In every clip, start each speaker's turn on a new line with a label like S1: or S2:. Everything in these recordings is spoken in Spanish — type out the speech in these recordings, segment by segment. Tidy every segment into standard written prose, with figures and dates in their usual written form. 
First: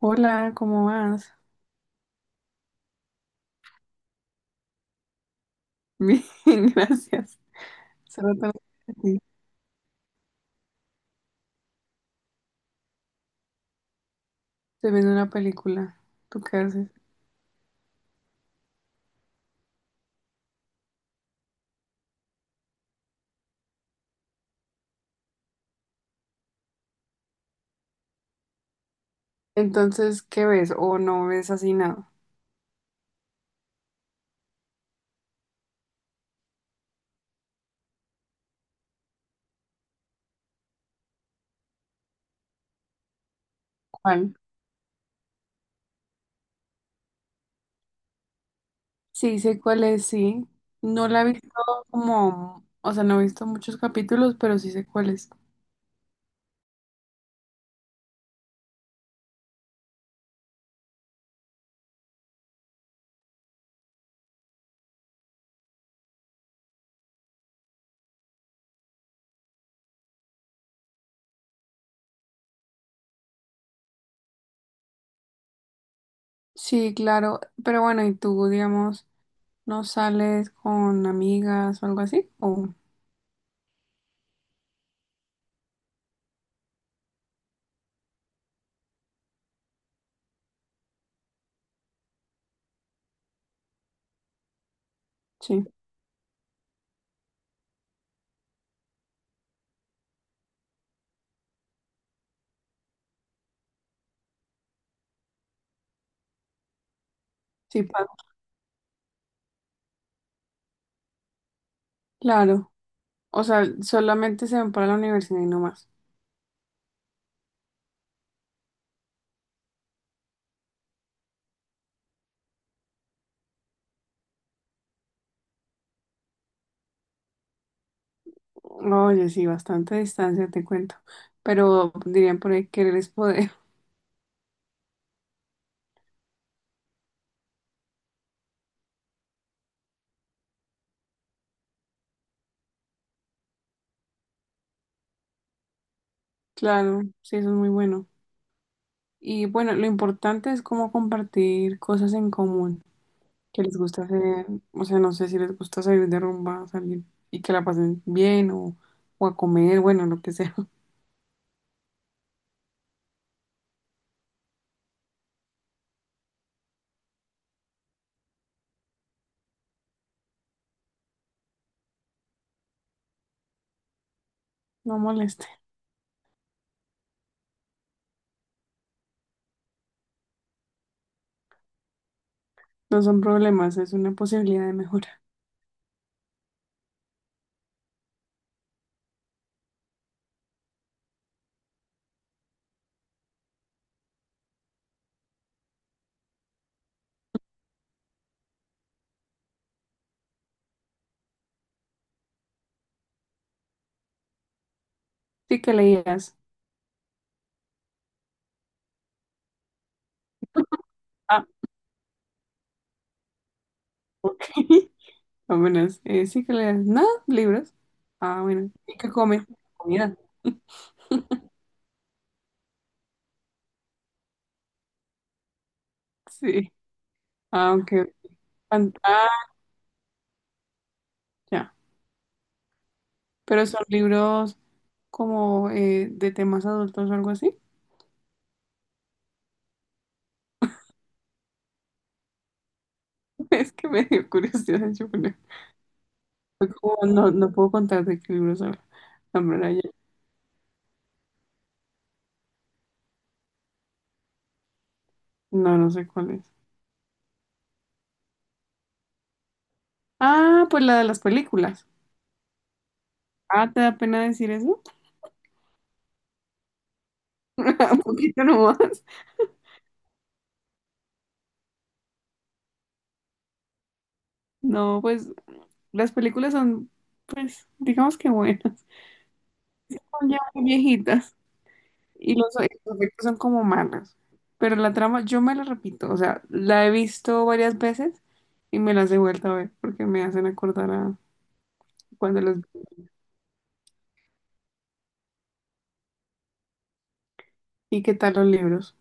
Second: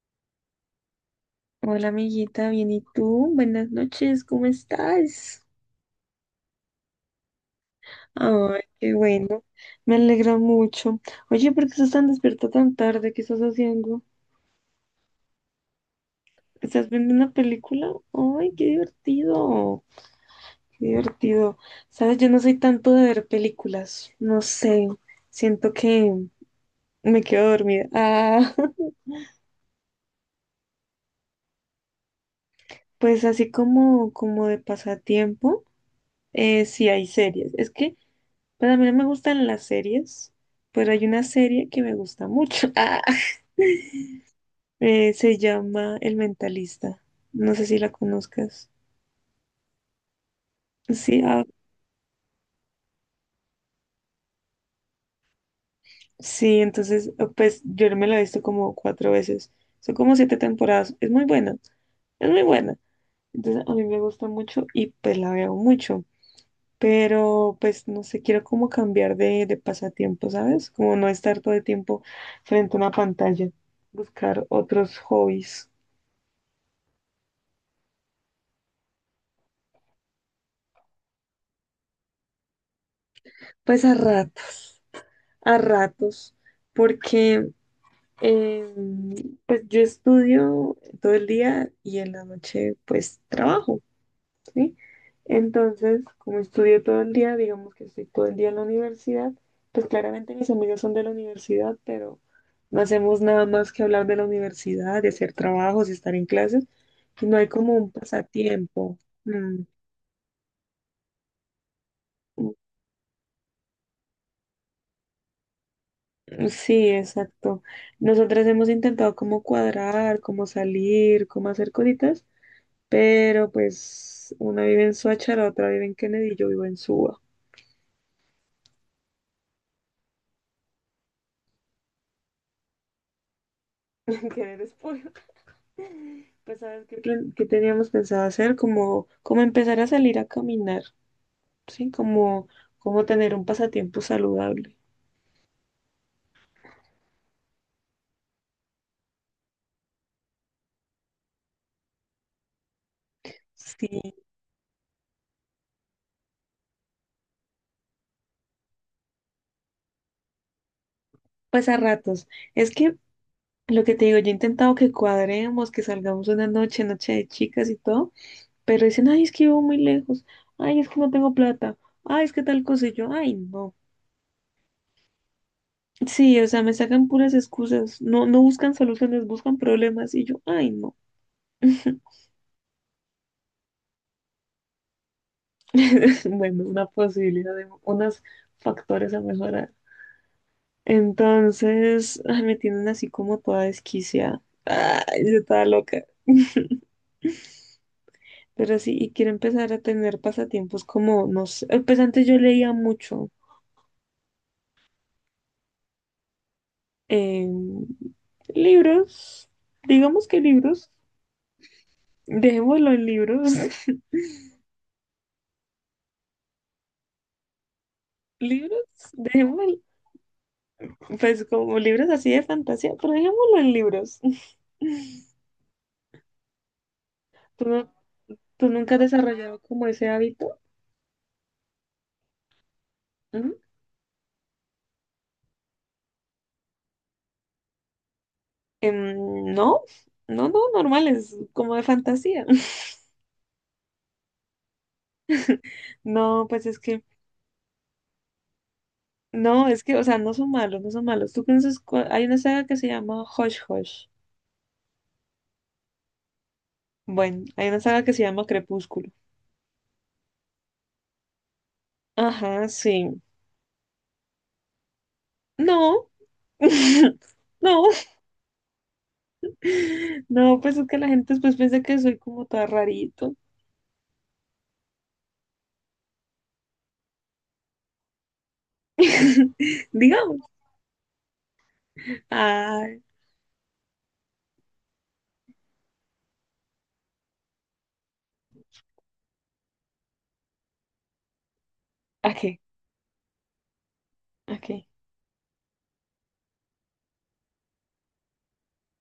S1: Hola, ¿cómo vas?
S2: Hola amiguita, bien, ¿y tú? Buenas noches, ¿cómo estás?
S1: Bien, gracias. Se trata
S2: Ay,
S1: de
S2: qué
S1: ti.
S2: bueno, me alegra mucho. Oye, ¿por qué estás tan despierta tan tarde? ¿Qué estás haciendo?
S1: Estoy viendo una película. ¿Tú qué
S2: ¿Estás
S1: haces?
S2: viendo una película? Ay, qué divertido, qué divertido. Sabes, yo no soy tanto de ver películas, no sé, siento que me quedo dormida. Ah,
S1: Entonces, ¿qué ves? ¿O no ves así nada?
S2: pues así como, como de pasatiempo, sí hay series. Es que pues a mí no me gustan las series, pero hay una serie que me gusta mucho. Ah,
S1: ¿Cuál?
S2: se llama El Mentalista. No sé si la conozcas.
S1: Sí, sé cuál es, sí. No
S2: Sí,
S1: la he
S2: ah,
S1: visto como, o sea, no he visto muchos capítulos, pero sí sé cuál es.
S2: sí, entonces, pues yo me la he visto como cuatro veces. Son como siete temporadas. Es muy buena, es muy buena. Entonces a mí me gusta mucho y pues la veo mucho. Pero pues no sé, quiero como cambiar de pasatiempo, ¿sabes? Como no estar todo el tiempo frente a una pantalla. Buscar otros hobbies.
S1: Sí, claro. Pero bueno, ¿y tú, digamos, no sales con amigas o algo así? ¿O
S2: Pues a ratos, a ratos, porque eh, pues yo estudio todo el día y en la noche pues trabajo, ¿sí?
S1: sí?
S2: Entonces, como estudio todo el día, digamos que estoy todo el día en la universidad, pues claramente mis amigos son de la universidad, pero no hacemos nada más que hablar de la universidad, de hacer trabajos, de estar en clases, y no hay como
S1: Sí,
S2: un pasatiempo. Mm,
S1: claro. O sea, solamente se van para la universidad y no más.
S2: Sí, exacto. Nosotras hemos intentado como cuadrar, como salir, como hacer cositas, pero pues una vive en Soacha, la otra vive en Kennedy y yo vivo en Suba.
S1: No, oye, sí, bastante distancia, te cuento. Pero dirían por ahí, querer es poder.
S2: En Kennedy es Puebla. Pues sabes qué, qué teníamos pensado hacer, como, como empezar a salir a caminar, ¿sí? Como, como tener un pasatiempo saludable.
S1: Claro, sí, eso es muy bueno. Y bueno, lo importante es cómo compartir cosas en común, que les
S2: Sí,
S1: gusta hacer, o sea, no sé si les gusta salir de rumba, salir y que la pasen bien o a comer, bueno, lo que sea.
S2: pues a ratos. Es que lo que te digo, yo he intentado que cuadremos, que salgamos una noche, noche de chicas y todo. Pero dicen, ay, es que vivo muy lejos, ay, es que no tengo plata, ay, es que tal cosa, y yo, ay, no.
S1: No moleste,
S2: Sí, o sea, me sacan puras excusas, no, no buscan soluciones, buscan problemas, y yo, ay, no.
S1: no son problemas, es una posibilidad de mejora.
S2: Bueno, una posibilidad de unos factores a mejorar. Entonces, ay, me tienen así como toda desquiciada. Ay, yo estaba loca. Pero sí, y quiero empezar a tener pasatiempos como, no sé, pues antes yo leía mucho,
S1: Sí que leías.
S2: eh, libros, digamos que libros.
S1: Ah,
S2: Dejémoslo en libros.
S1: apenas. Sí que leías. No, libros. Ah, bueno.
S2: Libros,
S1: ¿Y qué comen?
S2: dejémoslo,
S1: Comida.
S2: pues como libros así de fantasía, pero dejémoslo en libros.
S1: Sí.
S2: ¿Tú,
S1: Ah,
S2: no-
S1: ok,
S2: tú nunca has
S1: pantalla,
S2: desarrollado como ese hábito? ¿Mm?
S1: pero son libros como de temas adultos o algo así.
S2: No, no, normales, como de fantasía.
S1: Es que me dio curiosidad. Yo no,
S2: No, pues es
S1: puedo
S2: que,
S1: no puedo contar de qué libros habla. La
S2: no,
S1: verdad,
S2: es
S1: yo...
S2: que, o sea, no son malos, no son malos. ¿Tú conoces hay una saga que se llama Hush Hush.
S1: No, no sé cuál es.
S2: Bueno, hay una saga que se llama Crepúsculo.
S1: Ah, pues la de las películas.
S2: Ajá, sí.
S1: Ah, ¿te da pena decir eso?
S2: No, no.
S1: Un poquito nomás.
S2: No, pues es que la gente después piensa que soy como toda rarito.
S1: No, pues las películas son, pues, digamos que buenas. Son ya
S2: Digamos.
S1: muy viejitas. Y los
S2: Ay,
S1: efectos son como malos. Pero la trama, yo me la repito, o sea, la he visto varias veces y me las he vuelto a ver porque me hacen acordar a cuando los
S2: ok,
S1: vi.
S2: ok.
S1: ¿Y qué tal los libros?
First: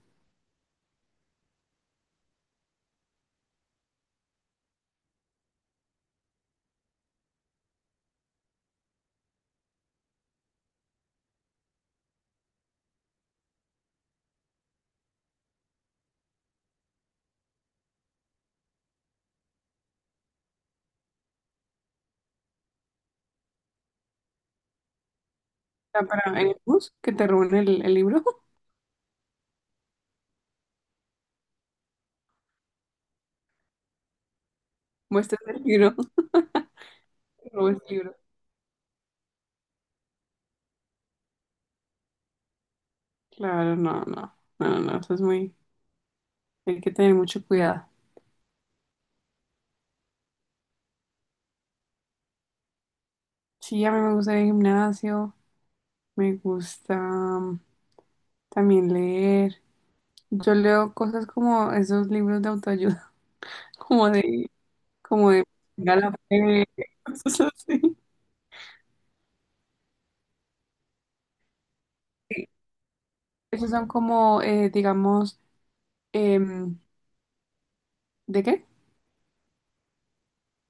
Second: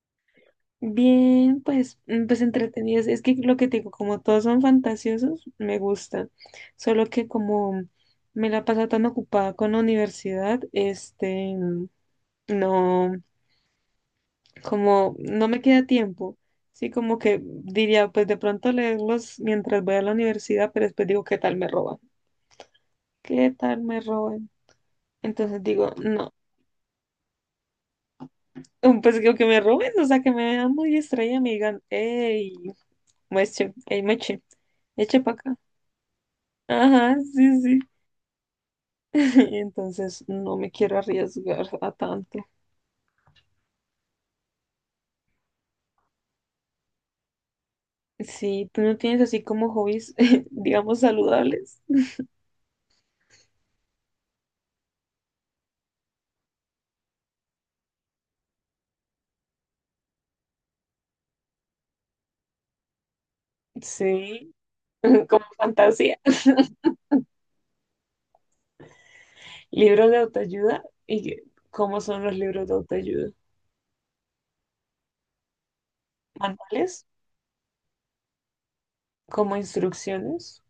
S2: Bien, pues, mm, pues entretenidos. Es que lo que te digo, como todos son fantasiosos, me gusta. Solo que como me la paso tan ocupada con la universidad, este, no, como no me queda tiempo. Sí, como que diría, pues de pronto leerlos mientras voy a la universidad, pero después digo, ¿qué tal me roban? ¿Qué tal me roban? Entonces digo,
S1: Ah, para
S2: no,
S1: en el bus, que te roben el libro,
S2: un pescado que me roben, o sea, que me vean muy extraña me digan, hey, mueche, hey, meche, eche para
S1: muestras
S2: acá.
S1: el libro, te
S2: Ajá, sí,
S1: robas
S2: sí.
S1: el libro.
S2: Entonces no me quiero arriesgar a tanto.
S1: Claro, no, no, no, no, eso es muy, hay que tener mucho cuidado.
S2: Sí, tú no tienes así como hobbies, digamos, saludables.
S1: Sí, a mí me gusta ir al gimnasio, me gusta también leer. Yo leo cosas como esos libros de autoayuda, como de
S2: Sí,
S1: como de
S2: como
S1: mira la
S2: fantasía.
S1: fe, cosas así.
S2: Libros de autoayuda. ¿Y cómo son los
S1: Sí.
S2: libros de autoayuda?
S1: Esos son como, digamos, em,
S2: ¿Manuales?
S1: ¿de qué?
S2: ¿Como instrucciones?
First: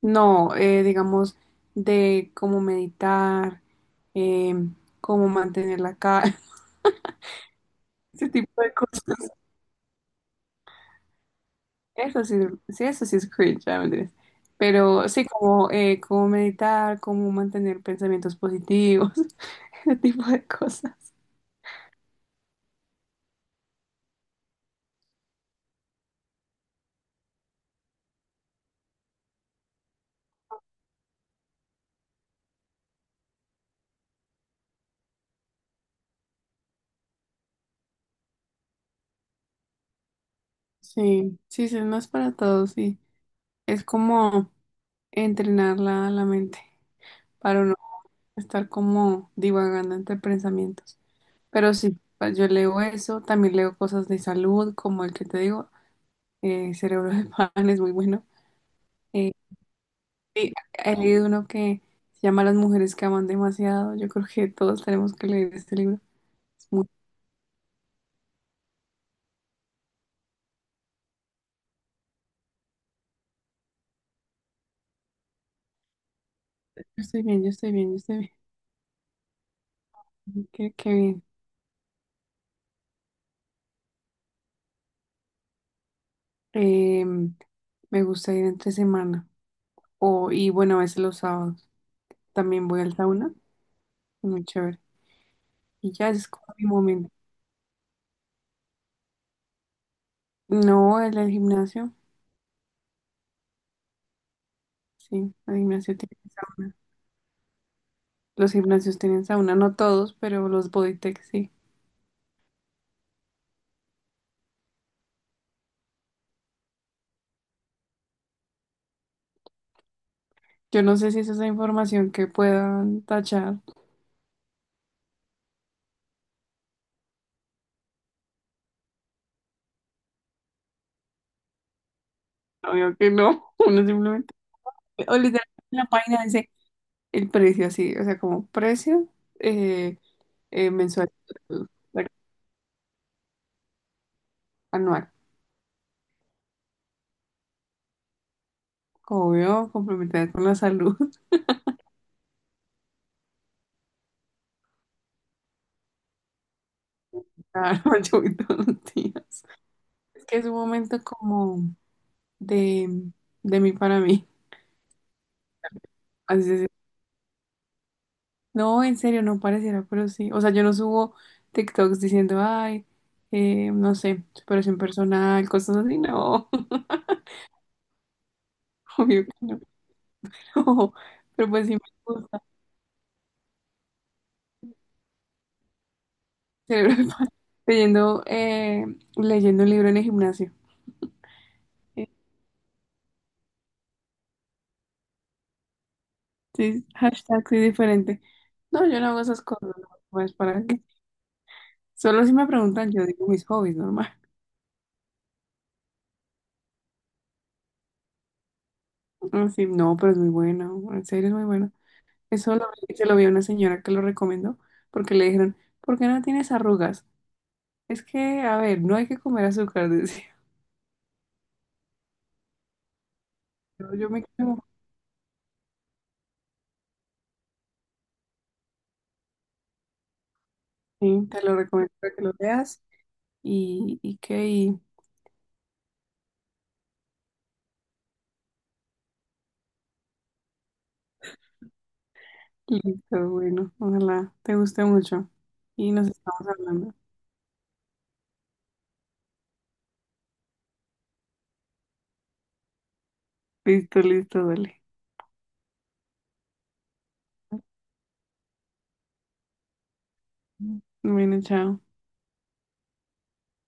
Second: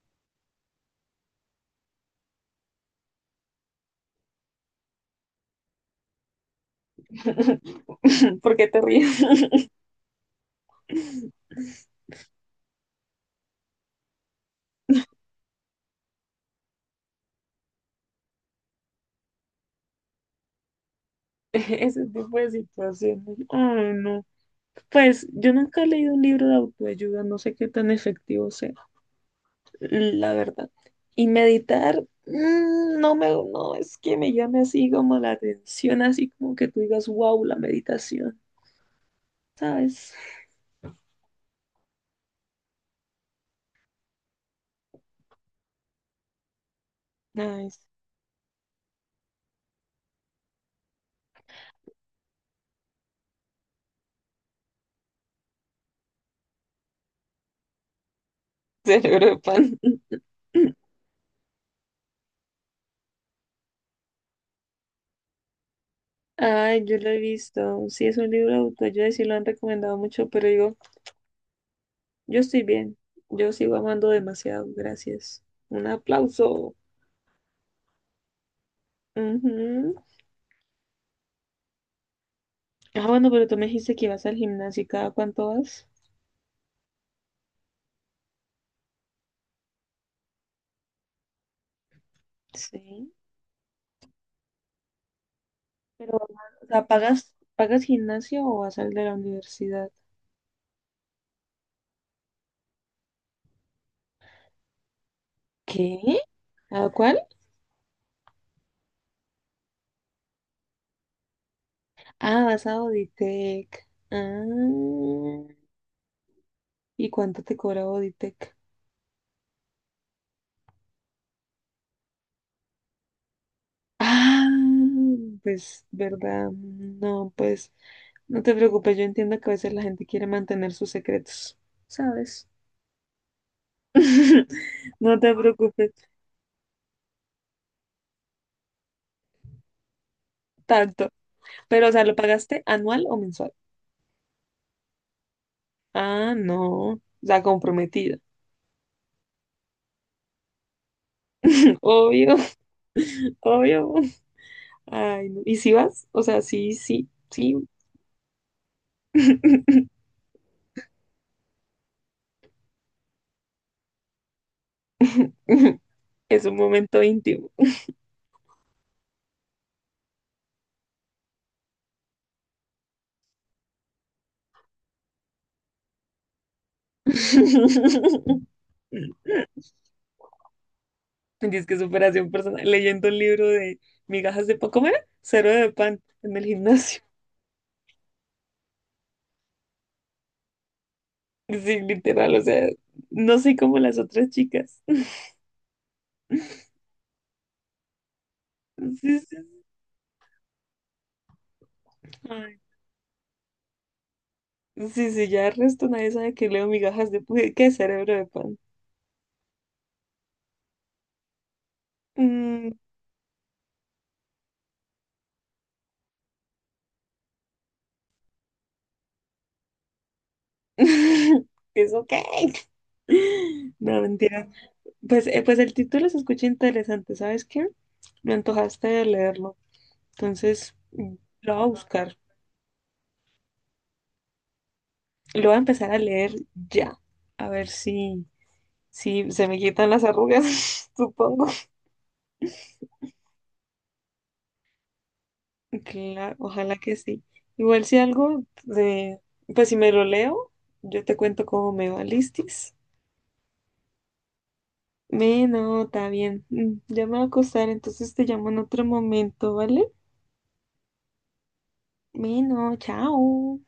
S1: No, digamos, de cómo meditar, em, cómo mantener la cara, ese
S2: ¿Por
S1: tipo
S2: qué
S1: de
S2: te
S1: cosas.
S2: ríes?
S1: Eso sí, sí, eso sí es cringe, ya mentiras. Pero sí, como cómo meditar, cómo mantener pensamientos positivos, ese tipo de cosas.
S2: Ese tipo de situaciones. Ay, no. Pues yo nunca he leído un libro de autoayuda, no sé qué tan efectivo sea, la verdad. Y meditar, mm, no es que me llame así como la atención, así como que tú digas, wow, la meditación, ¿sabes?
S1: Sí, sí, sí, no es para todos, sí. Es como entrenar la, la mente para
S2: Ay,
S1: uno estar como divagando entre pensamientos. Pero sí, pues, yo leo eso, también leo cosas de salud, como el que te digo, Cerebro de Pan es muy bueno.
S2: cerebro
S1: Eh,
S2: de pan.
S1: y he leído uno que se llama Las mujeres que aman demasiado. Yo creo que todos tenemos que leer este libro. Es
S2: Ay,
S1: bueno.
S2: yo lo he visto. Sí, es un libro de autoayuda y sí lo han recomendado mucho, pero digo, yo estoy bien. Yo sigo amando demasiado, gracias. Un aplauso.
S1: Yo estoy bien, yo estoy bien, yo estoy
S2: Ujú.
S1: bien. Qué, qué bien.
S2: Ah, bueno, pero tú me dijiste que ibas al gimnasio. ¿Y cada cuánto vas?
S1: Eh, me gusta ir entre semana. O, y bueno, a veces los sábados también voy al
S2: Sí.
S1: sauna. Muy chévere. Y ya
S2: Pero,
S1: ese es como mi
S2: o sea,
S1: momento.
S2: pagas gimnasio o vas al de la universidad?
S1: No, el del gimnasio. Sí, el gimnasio tiene
S2: ¿Qué?
S1: sauna.
S2: ¿A cuál?
S1: Los gimnasios tienen sauna, no todos, pero los Bodytech sí.
S2: Ah, vas a Auditec. Ah, ¿y cuánto te cobra Auditec?
S1: Yo no sé si es esa información que puedan tachar.
S2: Ah, pues, ¿verdad? No, pues, no te preocupes. Yo entiendo que a veces la gente quiere mantener sus secretos, ¿sabes?
S1: Obvio que no, uno simplemente. O
S2: No te
S1: literalmente en la
S2: preocupes
S1: página dice el precio así, o sea, como precio eh,
S2: tanto.
S1: mensual,
S2: Pero, o sea,
S1: eh,
S2: ¿lo pagaste anual o mensual?
S1: anual.
S2: Ah, no. La comprometida.
S1: Obvio, complementar con la salud.
S2: Obvio, obvio. Ay, no. ¿Y si vas? O sea, sí, sí, sí.
S1: Claro, yo voy todos los días. Es que es un momento como de, de mí para mí.
S2: Es
S1: Así
S2: un
S1: es.
S2: momento íntimo.
S1: No, en serio, no pareciera, pero sí. O sea, yo no subo TikToks diciendo, ay, no sé, superación personal, cosas así. No, obvio que no. Pero
S2: Dices
S1: pues sí
S2: que
S1: me
S2: superación
S1: gusta.
S2: personal. Leyendo un libro de migajas de pan. ¿Cómo era? Cero de pan en el gimnasio.
S1: De Leyendo, leyendo un libro en el gimnasio.
S2: Sí,
S1: Eh,
S2: literal. O sea, no soy como las otras chicas.
S1: Sí, hashtag sí diferente. No, yo no
S2: Sí,
S1: hago
S2: sí,
S1: esas
S2: sí.
S1: cosas. No, pues para qué. Solo si me
S2: Ay,
S1: preguntan, yo digo mis hobbies, normal.
S2: sí, sí, ya el resto nadie sabe que leo migajas de pan. ¿Qué cerebro de pan?
S1: Mm, sí no, pero es muy bueno. En serio, es muy bueno. Eso lo,
S2: Mm,
S1: se lo vi a una señora que lo recomendó porque le dijeron, ¿por qué no tienes arrugas? Es que, a ver, no hay que comer azúcar, decía.
S2: es ok.
S1: Yo,
S2: No,
S1: yo me
S2: mentira.
S1: quedo.
S2: Pues, pues el título se escucha interesante, ¿sabes qué? Me antojaste de leerlo. Entonces, mm,
S1: Sí, te lo
S2: lo voy a
S1: recomiendo para
S2: buscar.
S1: que lo veas. Y que y
S2: Lo voy a empezar a leer ya. A ver si, si se me quitan las arrugas, supongo.
S1: listo, bueno, ojalá te guste mucho. Y nos
S2: Claro,
S1: estamos
S2: ojalá
S1: hablando.
S2: que sí. Igual si algo de, pues si me lo leo, yo te cuento cómo me va, ¿listis?
S1: Listo, listo, dale.
S2: Me, no, está bien. Mm, ya me va a acostar, entonces te llamo en otro momento, ¿vale?
S1: Bueno, chao.
S2: Bueno, chao.